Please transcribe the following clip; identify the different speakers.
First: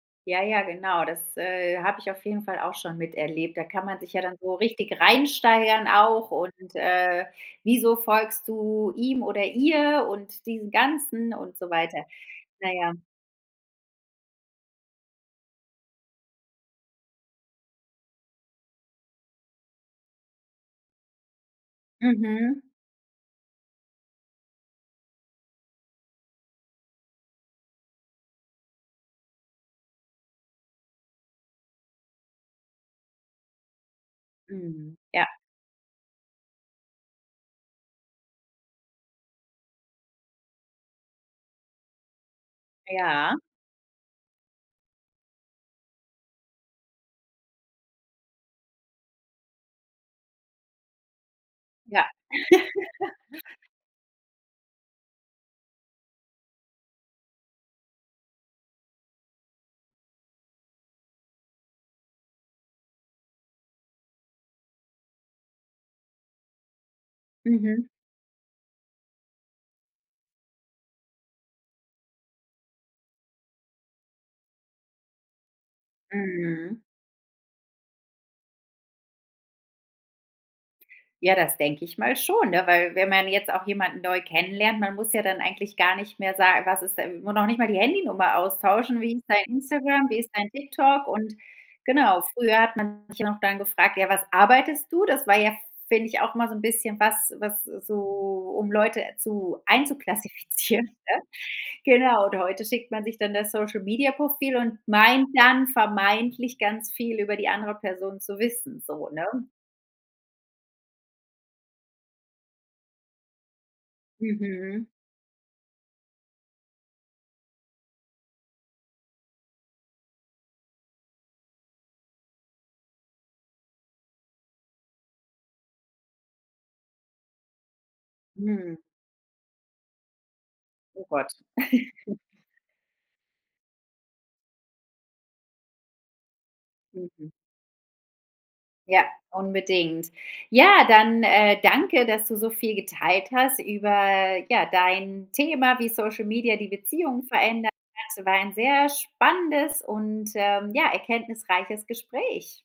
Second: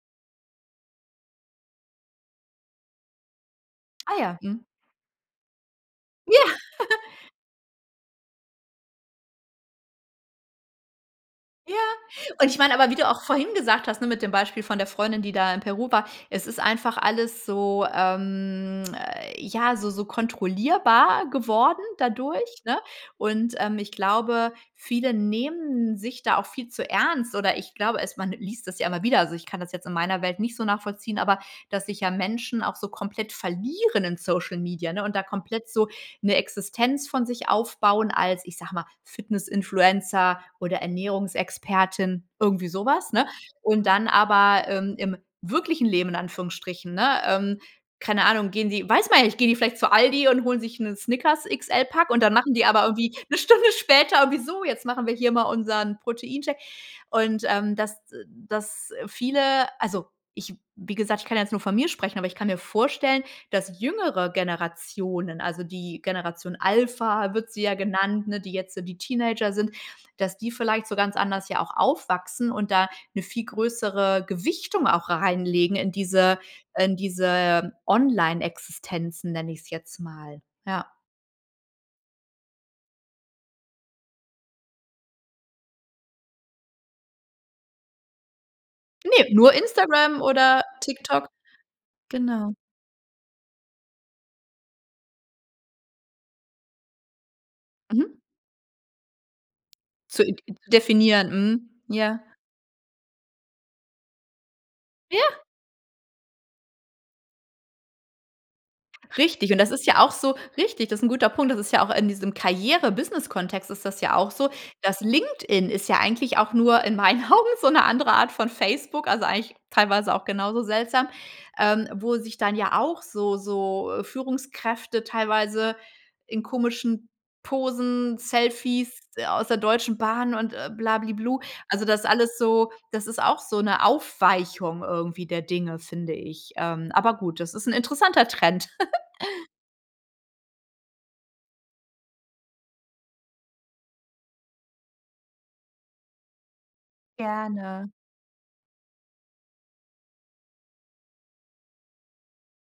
Speaker 1: Ja, ja, genau. Das, äh, habe ich auf jeden Fall auch schon miterlebt. Da kann man sich
Speaker 2: Ah
Speaker 1: ja dann
Speaker 2: ja.
Speaker 1: so
Speaker 2: Mhm.
Speaker 1: richtig reinsteigern auch.
Speaker 2: Ja.
Speaker 1: Und, äh, wieso folgst du ihm oder ihr und diesem Ganzen und so
Speaker 2: Ja.
Speaker 1: weiter.
Speaker 2: Und ich
Speaker 1: Na
Speaker 2: meine aber,
Speaker 1: ja.
Speaker 2: wie du auch vorhin gesagt hast, ne, mit dem Beispiel von der Freundin, die da in Peru war. Es ist einfach alles so ähm, äh, ja, so so kontrollierbar geworden
Speaker 1: Mhm.
Speaker 2: dadurch, ne? Und, ähm, ich glaube, viele nehmen sich da auch viel zu ernst oder ich glaube es man liest das ja immer wieder. Also, ich kann das jetzt in meiner Welt nicht so nachvollziehen, aber dass sich ja Menschen auch so komplett verlieren in Social Media,
Speaker 1: Mhm.
Speaker 2: ne, und da
Speaker 1: Ja.
Speaker 2: komplett so 'ne Existenz von sich aufbauen als, ich sage mal, Fitness-Influencer oder Ernährungsexpertin, irgendwie so was, ne?
Speaker 1: Ja.
Speaker 2: Und dann aber, ähm, im wirklichen Leben in Anführungsstrichen, ne ähm, keine Ahnung, gehen die, weiß man ja nicht, gehen die vielleicht zu Aldi und holen sich 'ne
Speaker 1: Ja.
Speaker 2: Snickers-XL-Pack und dann machen die aber irgendwie 'ne Stunde später irgendwie: „So, jetzt machen wir hier mal unseren Protein-Shake." Und, ähm, dass dass viele also, ich wie gesagt, ich kann ja jetzt nur von mir sprechen, aber ich kann mir vorstellen, dass jüngere Generationen, also die Generation Alpha wird sie ja
Speaker 1: Mhm.
Speaker 2: genannt, ne, die jetzt so die Teenager sind dass die vielleicht so ganz anders ja auch aufwachsen und da 'ne viel größere Gewichtung auch reinlegen in diese
Speaker 1: Mhm.
Speaker 2: in diese Online-Existenzen, nenne ich's jetzt mal. Ja.
Speaker 1: Ja, das denke ich mal schon, ne, weil, wenn man jetzt auch jemanden neu kennenlernt man muss ja dann eigentlich gar nicht mehr sa was ist denn noch nicht mal die Handynummer austauschen. „Wie ist
Speaker 2: Ne,
Speaker 1: dein
Speaker 2: nur
Speaker 1: Instagram? Wie
Speaker 2: Instagram
Speaker 1: ist dein
Speaker 2: oder
Speaker 1: TikTok?"
Speaker 2: TikTok.
Speaker 1: Und genau,
Speaker 2: Genau.
Speaker 1: früher hat man sich ja noch dann gefragt: „Ja, was arbeitest du?" Das war ja, f f finde ich, auch mal so 'n bisschen was was
Speaker 2: Mhm.
Speaker 1: so um Leute zu
Speaker 2: Zu i i
Speaker 1: einzuklassifizieren, ne?
Speaker 2: definieren. Mhm, ja.
Speaker 1: Genau. Und heute schickt man sich dann das Social Media-Profil und meint
Speaker 2: Ja.
Speaker 1: dann vermeintlich ganz viel über die andere Person zu wissen so, ne?
Speaker 2: Richtig und das ist ja auch so richtig, das ist 'n guter Punkt. Das ist ja auch in diesem Karriere-Business-Kontext ist das ja auch so.
Speaker 1: Mhm.
Speaker 2: Das LinkedIn ist ja eigentlich auch nur in meinen Augen so 'ne andere Art von Facebook, also eigentlich teilweise auch genauso seltsam, ähm, wo sich dann ja auch so so, äh, Führungskräfte teilweise in komischen Posen,
Speaker 1: Hm.
Speaker 2: Selfies aus der Deutschen Bahn und, äh, bla,
Speaker 1: Oh
Speaker 2: bli,
Speaker 1: Gott.
Speaker 2: blu also das alles so das ist auch so 'ne Aufweichung irgendwie der Dinge, finde ich, ähm Aber
Speaker 1: Mhm.
Speaker 2: gut, das ist 'n interessanter Trend.
Speaker 1: Ja, unbedingt. Ja, dann, äh, danke, dass du so viel geteilt hast über, ja, dein Thema, wie Social Media die Beziehung verändern.
Speaker 2: Gerne.
Speaker 1: Es war ein sehr spannendes und, ähm, ja, erkenntnisreiches Gespräch.